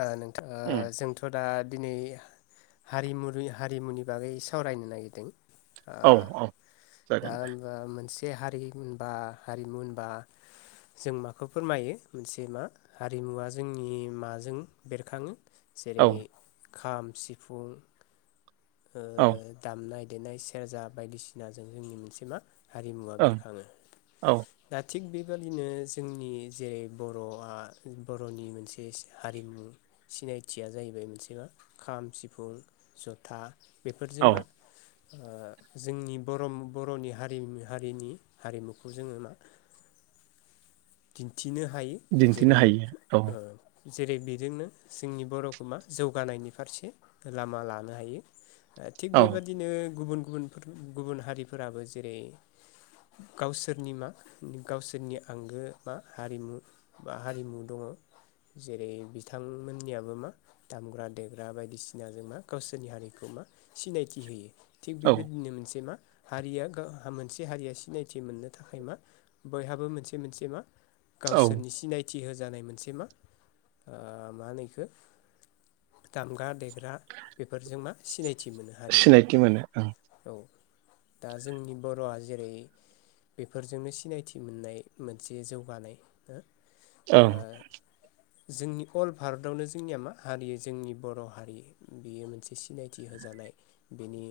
ओ नोंथा उम जों थ' दा दिनै हारिमु हारिमुनि बागै सावरायनो नागिरदों आ औ औ दा जागोन दे होनबा मोनसे हारि होनबा हारिमु होनबा जों माखौ फोरमायो मोनसे मा हारिमुवा जोंनि मा जों बेरखाङो औ जेरै खाम सिफुं ओ औ दामनाय देनाय सेरजा बायदिसिनाजों जोंनि मोनसे मा हारिमुवा ओं बेरखाङो औ दा थिग बेबादिनो जोंनि जेरै बर'आ बर'नि मोनसे हारिमु सिनायथिया जाहैबाय मोनसे मा खाम सिफुं जथा औ बेफोरजों मा ओ जोंनि बर' बर'नि हारि हारिनि हारिमुखौ जोङो मा दिनथिनो हायो दिन्थिनो जेरै हायो औ ओ जेरै बेजोंनो जोंनि बर'खौ मा जौगानायनि फारसे लामा लानो हायो ओ थिग औ बेबादिनो गुबुन गुबुनफोर गुबुन हारिफोराबो जेरै गावसोरनि मा गावसोरनि आंगो बा हारिमु बा हारिमु दङ जेरै बिथांमोननियाबो मा दामग्रा देग्रा बायदिसिना जों मा गावसोरनि हारिखौ मा सिनायथि होयो थिग औ बेबायदिनो मोनसे मा हारिया गावहा मोनसे हारिया सिनायथि मोननो थाखाय मा बयहाबो मोनसे मोनसे मा औ गावसोरनि सिनायथि होजानाय मोनसे मा मा होनो इखो दामग्रा देग्रा बे फोरजों मा सिनायथि मोनो हारिया सिनायथि मोनो ओं औ दा जोंनि बर'आ जेरै बेफोरजोंनो सिनायथि मोननाय मोनसे जौगानाय हो आ ओं जोंनि अल भारतआवनो जोंनिया मा हारि जोंनि बर' हारि बेयो मोनसे सिनायथि होजानाय बेनि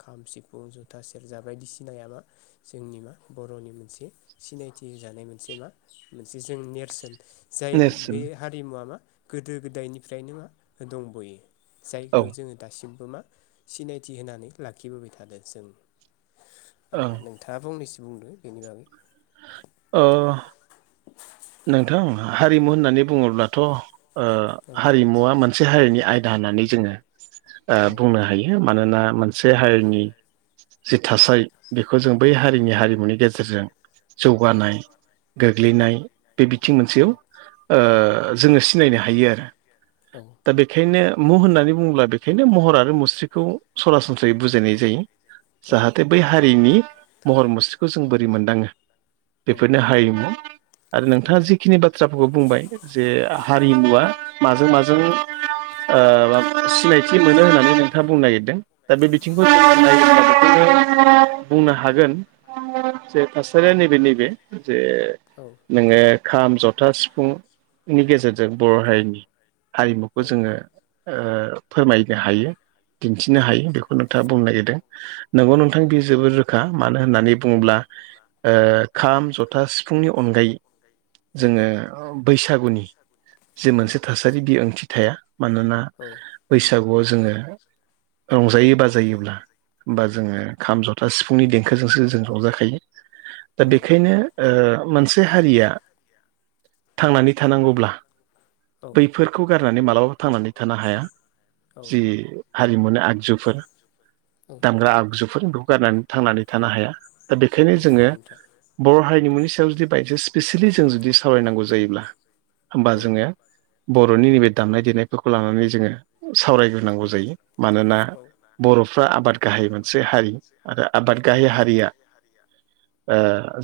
खाम सिफुं जथा सेरजा बायदिसिनाया मा जोंनि मा बर'नि मोनसे सिनायथि जानाय मोनसे मा मोनसे जों नेरसोन जाय नेरसोन बे हारिमुवा मा गोदो गोदायनिफ्रायनो मा दंबयो औ जायखौ जोङो दासिमबो मा सिनायथि होनानै लाखिबोबाय थादों जों आ ओं -थाङा फंनैसो बुंदो बेनि बागै अ नोंथां हारिमु होननानै बुङोब्लाथ' ओ औ हारिमुवा मोन मोनसे हारिनि आयदा होननानै जोङो औ बुंनो हायो मानोना मोनसे हारिनि जि थासारि बेखौ जों बै हारिनि हारिमुनि गेजेरजों जौगानाय गोग्लैनाय बे बिथिं मोनसेयाव जोङो सिनायनो हायो आरो दा बेखायनो मु होननानै बुङोब्ला बेखायनो महर आरो मुस्रिखौ सरासनस्रायै बुजायनाय जायो [inaudible] जाहाथे बै हारिनि महर मुस्रिखौ जों बोरै मोनदाङो बेफोरनो हारिमु आरो नोंथाङा जिखिनि बाथ्राफोरखौ बुंबाय जे हारिमुवा माजों माजों आ सिनायथि मोनो होननानै नोंथाङा बुंनो नागिरदों दा बे बिथिंखौ बुंनो हागोन जे थासारिया नैबे नैबे जे नोङो खाम जथा सिफुंनि गेजेरजों बर' हारिनि हारिमुखौ जोङो फोरमायनो हायो दिन्थिनो हायो बेखौ नोंथाङा बुंनो नागिरदों नोंगौ नंगौ नोंथां बि जोबोद रोखा मानो होननानै बुङोब्ला खाम जथा सिफुंनि अनगायै औ जोङो बैसागुनि जि औ मोनसे थासारि बे ओंथि थाया मानोना औ बैसागुआव जोङो रंजायो बाजायोब्ला होमा जोङो खाम जथा दा सिफुंनि देंखोजोंसो जों रंजाखायो दा औ बेखायनो मोनसे हारिया थांनानै थानांगौब्ला औ नोंथां बैफोर गारनानै मालाबाबो थांनानै थानो हाया औ जि हारिमुनि आगजुफोर औ दामग्रा आगजुफोर बेखौ गारनानै थांनानै थानो हाया दा बेखायनो जोङो नोंथां बर' हारिनिमुनि सायाव जुदि बायस स्पेसियेलि जों जुदि सावरायनांगौ जायोब्ला होमबा जोङो बर'नि नैबे दामनाय देनायफोरखौ लानानै जोङो सावरायग्रोनांगौ जायो मानोना बर'फ्रा आबाद गाहाय मोनसे हारि आरो आबाद गाहाय हारिया गैया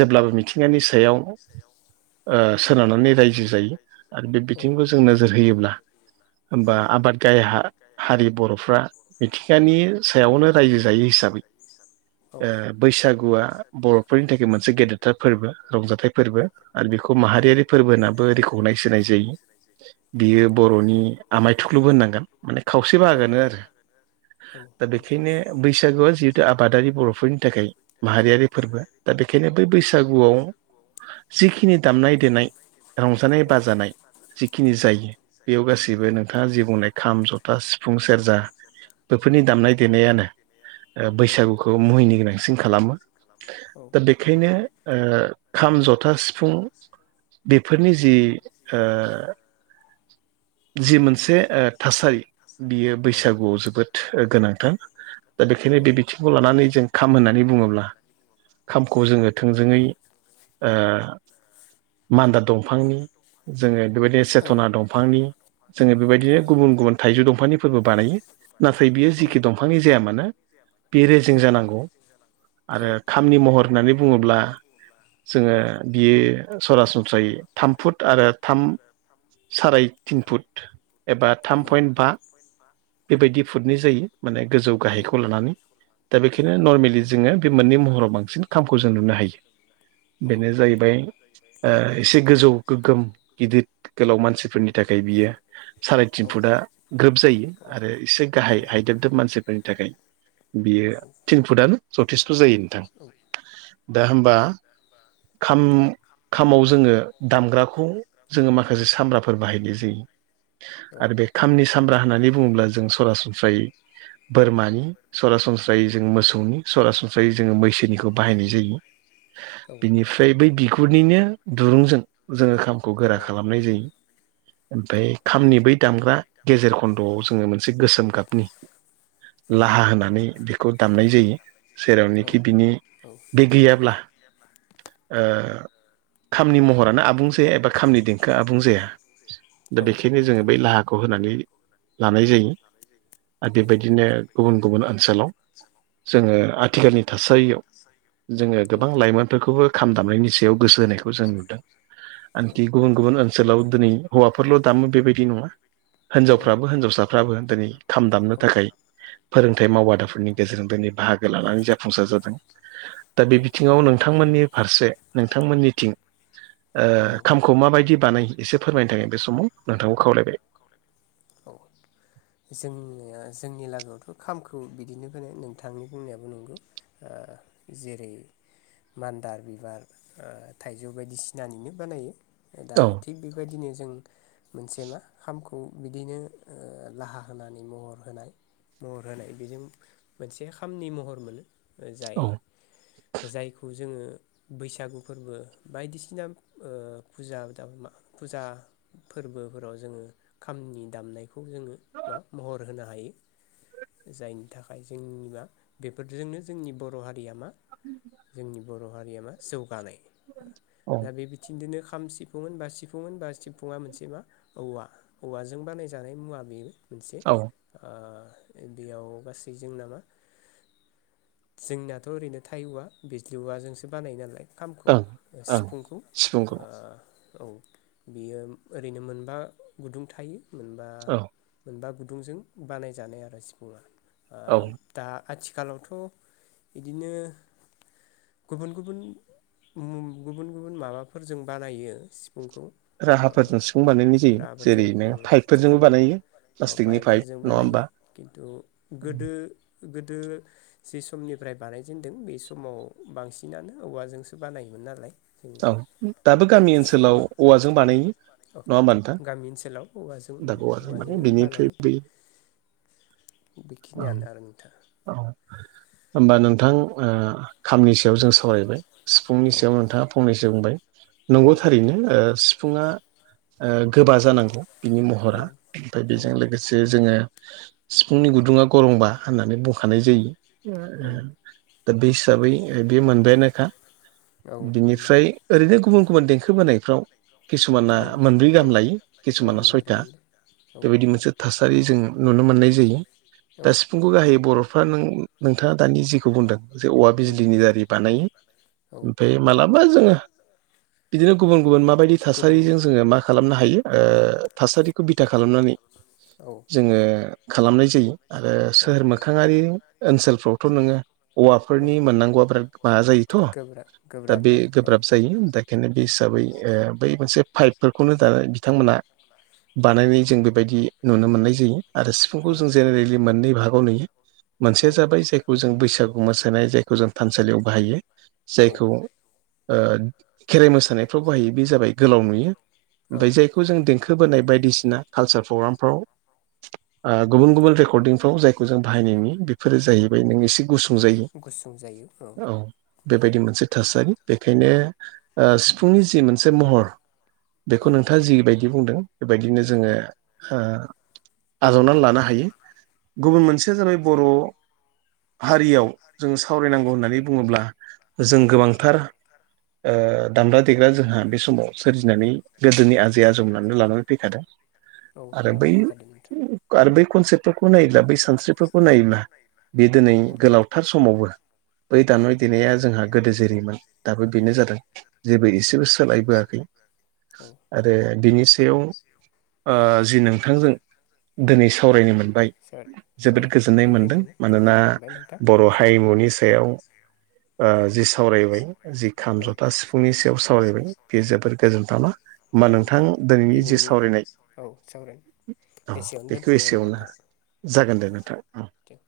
जेब्लाबो मिथिंगानि सायाव सोनारनानै रायजो जायो आरो बे बिथिंखौ जों नोजोर होयोब्ला होमबा औ आबाद गाय हारि बर'फ्रा मिथिंगानि सायावनो रायजो जायो हिसाबै औ औ बैसागुआ बर'फोरनि थाखाय मोनसे गेदेरथार फोरबो रंजाथाइ फोर फोर आरो बेखौ औ माहारियारि फोरबो होनाबो रिखखौनायस होनाय जायो जायो औ बियो बर'नि आमाय थुख्लुबो होननांगोन माने खावसे औ बाहागानो आरो औ औ नोंथां बैसागोआ जिहेतु आबादारि बर'फोरनि थाखाय माहारियारि फोरबो दा बेखायनो बै बैसागुआव जिखिनि दामनाय देनाय रंजानाय बाजानाय जिखिनि जायो बेयाव गासैबो नोंथाङा जि बुंनाय खाम जथा सिफुं सेरजा बेफोरनि दामनाय देनायानो औ बैसागुखौ मुहिनि गोनांसिन खालामो। औ दा बेखायनो खाम जथा सिफुं बेफोरनि जि मोनसे मोनसे थासारि बियो औ बैसागुआव जोबोद गोनांथार। दा बेखायनो औ बे बिथिंखौ लानानै जों खाम होननानै बुङोब्ला खामखौ जोङो थोंजोङै ओ मान्दार दंफांनि जोङो बेबायदि औ सेथना दंफांनि जोङो बेबायदिनो औ गुबुन गुबुन थाइजौ दंफांनि फोरबो बानायो नाथाय बियो औ जिखि दंफांनि जाया मानो बे रेजें औ जानांगौ आरो खामानि महर होननानै बुङोब्ला अब्ला जोङो बियो सरासनस्रायै थाम फुट आरो थाम साराय तिन फुट एबा थाम औ पइन्ट बा बेबायदि फुडनि जायो माने गोजौ गाहायखौ लानानै। दा बेखायनो नर्मेलि जोङो बे मोननै महराव बांसिन खामखौ जों नुनो हायो। बेनो जाहैबाय एसे गोजौ गोगोम गिदिर गोलाव मानसिफोरनि थाखाय बियो साराय तिन फुटआ ग्रोब जायो आरो एसे गाहाय हायदोबदोब मानसिफोरनि थाखाय। थिन बियो फुटआ थिन फुटनो जथेस्थ' जायो नोंथां दा नोंथां होमबा खाम खामाव जोङो दामग्राखौ जोङो माखासे सामब्राफोर बाहायनाय जायो औ आरो बे खामनि सामब्रा होननानै बुङोब्ला जों सरासनस्रायै बोरमानि सरासनस्रायै जों मोसौनि सरासनस्रायै जोङो मैसोनिखौ बाहायनाय जायो। बिनिफ्राय बै बिगुरनिनो दुरुंजों जोङो खामखौ गोरा औ खालामनाय जायो ओमफ्राय जायो खामनि बै दामग्रा गेजेर खन्द'आव जोङो मोनसे गोसोम गाबनि औ लाहा होनानै खौ दामनाय जायो औ जेरावनोखि बिनि बे नोंथां नंगौ गैयाब्ला खामनि महरानो आबुं जाया एबा खामनि देंखोआ आबुं जाया। दा औ बेखायनो जोङो नोंथां बै नंगौ लाहा खौ होनानै लानाय जायो आरो औ बेबायदिनो गुबुन गुबुन ओनसोलाव जोङो आथिखालनि थासारियाव जोङो औ गोबां लाइमोनफोरखौबो खाम दामनायनि सायाव गोसो होनायखौ जों नुदों। आानखि गुबुन गुबुन ओनसोलाव दिनै हौवाफोरल' दामो बेबायदि नङा। हिनजावफ्राबो हिनजावसाफ्राबो दिनै खाम दामनो औ थाखाय फोरोंथाइ मावबादाफोरनि गेजेरजों दिनै बाहागो लानानै जाफुंसार जादों दा बे थङाव नोंथांमोननि फारसे नोंथांमोननि थिं ओ खामखौ माबायदि बानाय एसे फोरमायनो थाङो बे समाव नोंथांखौ खावलायबाय। जोंनि जोंनि लागोआवथ' खामखौ बिदिनो होनो नोंथांनि बुंनायाबो नंगौ। ओ जेरै ओ मान्दार बिबार थाइजौ बायदिसिनानिनो बानायो। दा औ थिग बेबायदिनो जों मोनसे मा खामखौ बिदिनो ओ लाहा होनानै महर होनाय महर होनाय बेजों मोनसे खामनि महर मोनो। जाय औ जायखौ जोङो बैसागु फोरबो बायदिसिना ओ फुजा फुजा फोरबोफोराव जोङो खामनि दामनायखौ जोङो मा महर होनो हायो। जायनि थाखाय जोंनि मा बेफोरजोंनो जोंनि बर' हारिया मा? जोंनि बर' हारिया मा जौगानाय औ दा बे थनन्दनो खाम सिफुंमोन बा सिफुंमोन बा सिबफुङा मोनसे मा औवा। हौवाजों बानायजानाय मुवा बे मोनसे औ बेयाव गासै जों नामा। जोंनायाथ' ओरैनो थाइ औवा बिजलि औवाजोंसो बानाय नालाय खामखौ ओं ओं सिफुंखौ सिफुंखौ औ बियो ओरैनो मोनबा गुदुं थायो मोनबा औ मोनबा गुदुंजों बानायजानाय आरो सिफुङा औ दा आथिखालावथ' बिदिनो गुबुन गुबुन गुबुन गुबुन माबाफोरजों बानायो सिफुंखौ राहाफोरजों सिफुं बानायनाय जायो राहाफोरजों जेरैनो पाइपफोरजोंबो आथिखालाव बानायो प्लास्टिकनि पाइप पाइपफोरजों नङा बानायो होमबा खिन्थु गोदो गोदो ज समनिफ्राय बानायजेनदों बे समाव बांसिनानो औवाजोंसो बानायोमोन नालाय जोंना औ दाबो गामि ओनसोलाव खिथिफुङा औवाजों औ बानायो औ नङा होमबा नोंथां गामि ओनसोलाव दाबो औवाजों औ बेनिफ्राय बै औ बेखिनियानो आरो नोंथां। औ। होमबा नोंथां खामनि सायाव जों सावरायबाय सिफुंनि औ सायाव नोंथाङा फंनैसो बुंबाय औ नंगौ थारैनो सिफुङा गोबा जानांगौ बिनि औ महरा ओमफ्राय बेजों लोगोसे सो जोङो सिफुंनि गुदुङा गरमबा होननानै बुंखानाय औ जायो। औ दा बे हिसाबै बे मोनबायानोखा औ। ओमफ्राय ओरैनो गुबुन गुबुन देंखो बोनायफ्राव किसुमाना औ मोनब्रै औ गाहाम लायो औ किसुमाना मोनब्रै सयथा मोनोनब्रै औ बेबायदि मोनथार मोनसे थासारि जों नुनो मोननाय जायो दा औ सुंखौु गाहाय बर'फ्रा नों नोंथाङा दानि जिखौ बुंदों जे औवा बिजीनि दार औ औ लानानै मालाबा जोङो बिदिनो गुबुन गुबुन माबायदि थासारिजों जोङो मा खालामनो हायो थासारिखौ बिथा खालामनानै हायो ओ थासारिखौ बिथा खालामनानै ओ जोङो खालामनाय जायो आरो सोहोर मोखाङारि ओनसोलफ्रावथ' नोङो औवाफोरनि मोननांगौआ बिराद माबा जायोथ' गोरा गो दा बे गोब्राब जायो दा बेखायनो बे हिसाबै बै मोनसे पाइपफोरखौनो दानानै बिथांमोना औ बानायनाय जों बेबायदि नुनो मोननाय जायो आरो सिफुंखौ औ जों जेनेरेलि मोननै भागाव नुयो। मोनसेया नुयो जाबाय जायखौ जों बैसागु मोसानाय जायखौ जों थानसालियाव बाहायो बाहायो जायखौ खेराइ मोसानायफ्राव बाहायो बे जाबाय गोलाव नुयो औ ओमाय जाय खौ जों देंखो बोनाय बायदिसिना कालसार प्रग्रामफ्राव गुबुन गुबुन रेकर्डिंफ्राव जायखौ जों बाहायनाय नुयो बेफोरो जाहैबाय नों एसे गुसुं जायो गुसुं जायो औ। बेबायदि मोनसे थासारि बेखायनो सिफुंनि जि मोनसे महर औ बेखौ नोंथाङा जिबायदि बुंदों बेबायदिनो जोङो आजावनानै लानो हायो आ गुबुन मोनसेया जाबाय बर' हारियाव जोङो सावरायनांगौ होननानै बुङोब्ला आरो औ जों गोबांथार दामग्रा देग्रा जोंहा बे समाव सोरजिनानै गोदोनि आजै आजमनानै लानानै फैखादों। औ आरो बै लाना फैखादों नोंथां। आरो बै कनसेप्टफोरखौ नायोब्ला बै सानस्रिफोरखौ नायोब्ला बे दिनै औ गोलावथार समावबो बै औ दामनाय देनाया जोंहा गोदो जेरैमोन दाबो बेनो जादों। जेबो एसेबो सोलायबोआखै औ आरो बिनि सायाव जि नोंथांजों दिनै सावरायनो मोनबाय सोर औ जोबोद गोजोननाय मोनदों बेखिनियावनो मानोना गोजोननाय मोनबाय नोंथां बर' औ हारिमुनि सायाव ओ जि सावरायबाय जि खाम ज'था सिफुं सिफुंनि औ सायाव सावरायबाय बेयो जोबोर गोजोनथावना होमबा नोंथां दिनैनि जि सावरायनाय औ सावरायनो औ एसेयावनो बेखौ दोनथ'नाय जाबाय एसेआवनो नोंथां औ जागोन दे नोंथां औ दे